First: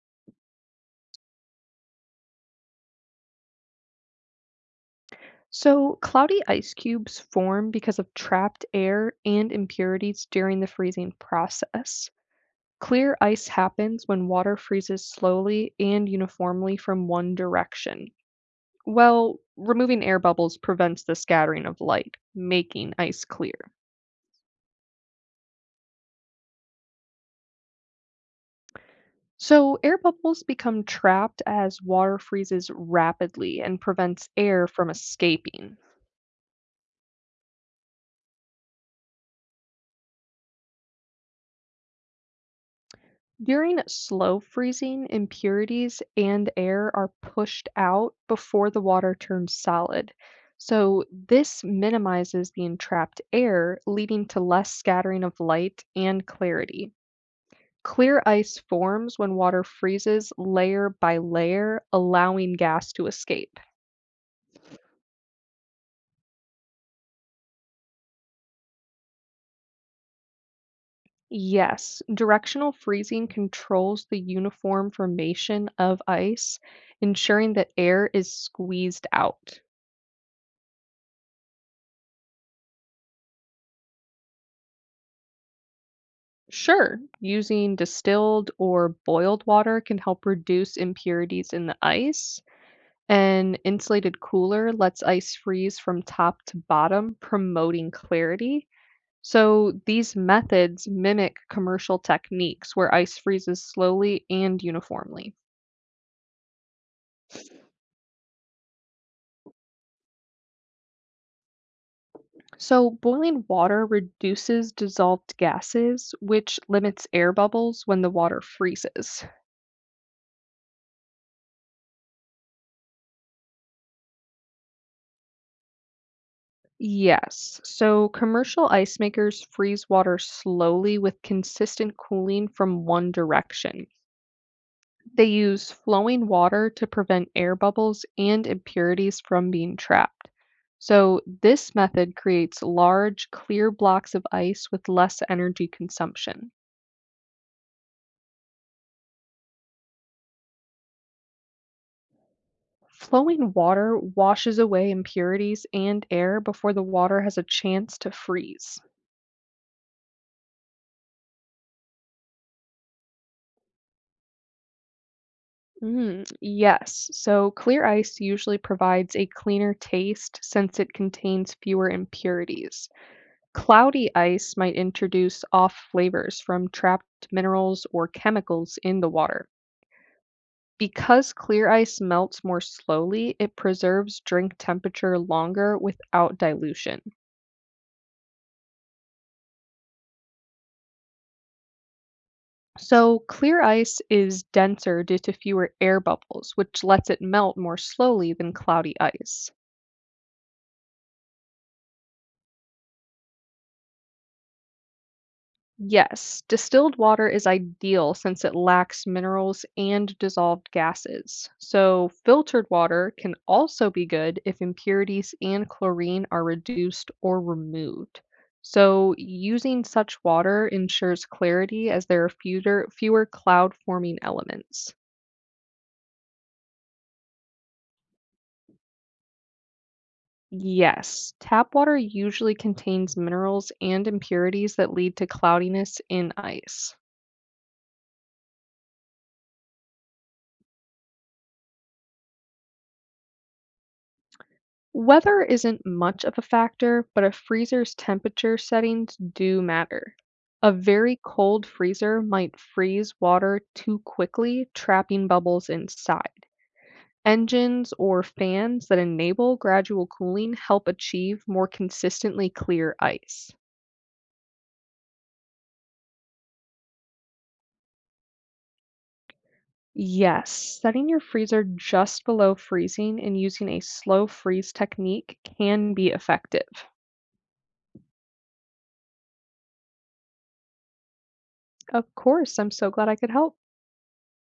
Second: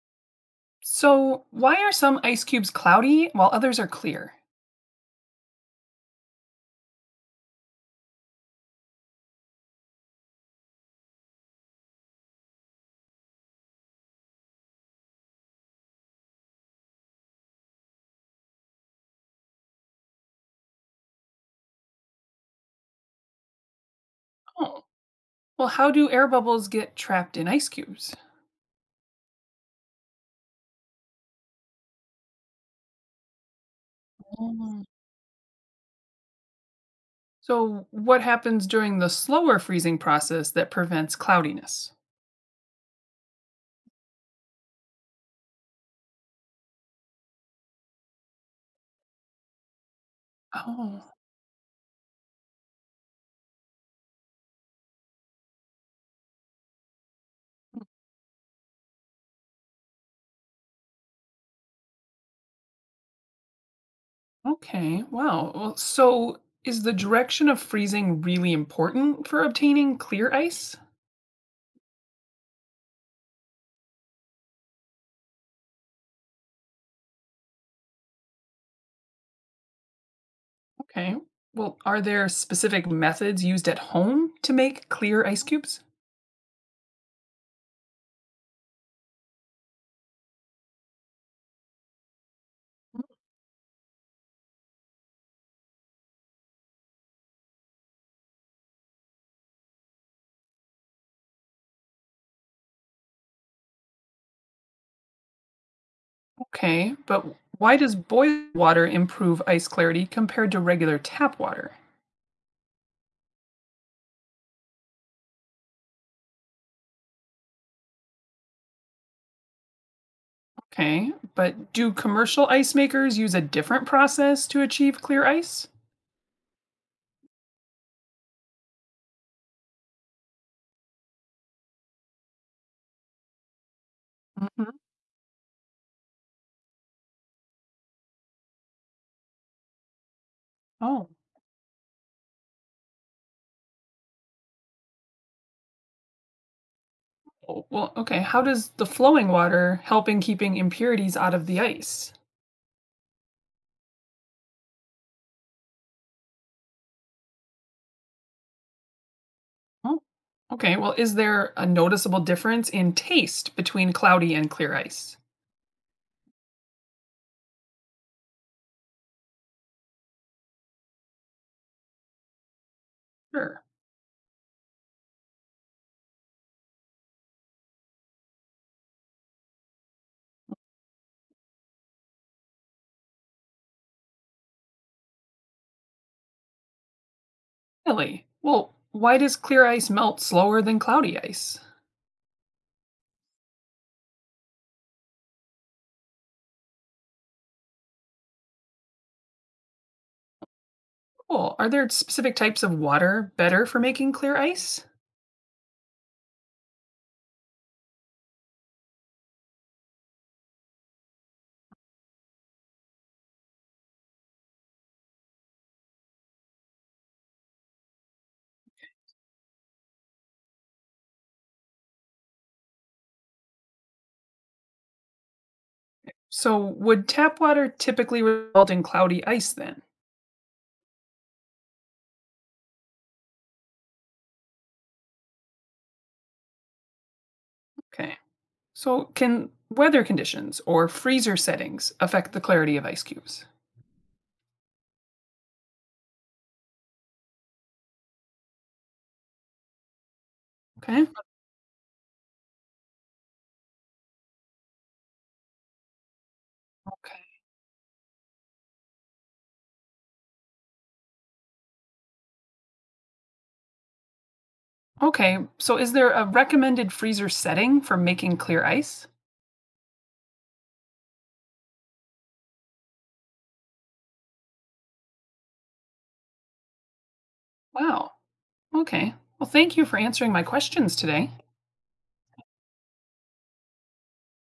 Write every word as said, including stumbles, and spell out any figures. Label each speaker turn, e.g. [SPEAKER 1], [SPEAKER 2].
[SPEAKER 1] So, why are some ice cubes cloudy while others are clear?
[SPEAKER 2] So, cloudy ice cubes form because of trapped air and impurities during the freezing process. Clear ice happens when water freezes slowly and uniformly from one direction. Well, removing air bubbles prevents the scattering of light, making ice clear.
[SPEAKER 1] Oh, well, how do air bubbles get trapped in ice cubes?
[SPEAKER 2] So, air bubbles become trapped as water freezes rapidly and prevents air
[SPEAKER 1] Mm.
[SPEAKER 2] from escaping.
[SPEAKER 1] So, what happens during the slower freezing process that prevents cloudiness?
[SPEAKER 2] During slow freezing, impurities and air are pushed out before the water turns solid. So,
[SPEAKER 1] Oh,
[SPEAKER 2] this minimizes the entrapped air, leading to less scattering of light and clarity. Clear ice forms when water freezes layer by layer, allowing gas to escape.
[SPEAKER 1] okay. Wow. Well, so is the direction of freezing really important for obtaining clear ice?
[SPEAKER 2] Yes, directional freezing controls the uniform formation of ice, ensuring that air is squeezed out.
[SPEAKER 1] Okay. Well, are there specific methods used at home to make clear ice cubes?
[SPEAKER 2] Sure, using distilled or boiled water can help reduce impurities in the ice. An insulated cooler lets ice freeze from top to bottom, promoting clarity. So these methods mimic commercial techniques where ice freezes slowly and uniformly.
[SPEAKER 1] Okay, but why does boiled water improve ice clarity compared to regular tap water?
[SPEAKER 2] So boiling water reduces dissolved gases, which limits air bubbles when the water freezes.
[SPEAKER 1] Okay, but do commercial ice makers use a different process to achieve clear ice?
[SPEAKER 2] Yes. So commercial ice makers freeze water slowly with consistent cooling from one direction.
[SPEAKER 1] Hmm.
[SPEAKER 2] They use flowing water to prevent air bubbles and impurities from being trapped.
[SPEAKER 1] Oh,
[SPEAKER 2] So, this method creates large, clear blocks of ice with less energy consumption.
[SPEAKER 1] o- well, okay. How does the flowing water help in keeping impurities out of the ice?
[SPEAKER 2] Flowing water washes away impurities and air before the water has a chance to freeze.
[SPEAKER 1] Oh, okay. Well, is there a noticeable difference in taste between cloudy and clear ice?
[SPEAKER 2] Mm, yes. So clear ice usually provides a cleaner taste since it contains fewer impurities.
[SPEAKER 1] Sure.
[SPEAKER 2] Cloudy ice might introduce off flavors from trapped minerals or chemicals in the water. Because clear ice melts more slowly, it preserves drink temperature longer without dilution.
[SPEAKER 1] Really? Well, why does clear ice melt slower than cloudy ice?
[SPEAKER 2] So, clear ice is denser due to fewer air bubbles, which lets it melt more slowly than cloudy ice.
[SPEAKER 1] Cool. Are there specific types of water better for making clear ice?
[SPEAKER 2] Yes, distilled water is ideal since it lacks minerals and dissolved gases. So, filtered water can also be good if impurities and chlorine are reduced or removed. So, using such water ensures clarity as there are fewer, fewer cloud forming elements.
[SPEAKER 1] So, would tap water typically result in cloudy ice then?
[SPEAKER 2] Yes, tap water usually contains minerals and impurities that lead to cloudiness in ice.
[SPEAKER 1] Okay. So, can weather conditions or freezer settings affect the clarity of ice cubes?
[SPEAKER 2] Weather isn't much of a factor, but a freezer's temperature settings do matter. A
[SPEAKER 1] Okay.
[SPEAKER 2] very cold freezer might freeze water too quickly, trapping bubbles inside.
[SPEAKER 1] Okay.
[SPEAKER 2] Engines or fans that enable gradual cooling help achieve more consistently clear ice.
[SPEAKER 1] Okay. So, is there a recommended freezer setting for making clear ice?
[SPEAKER 2] Yes, setting your freezer just below freezing and using a slow freeze technique can be effective.
[SPEAKER 1] Wow. Okay. Well, thank you for answering my questions today.
[SPEAKER 2] Of course, I'm so glad I could help.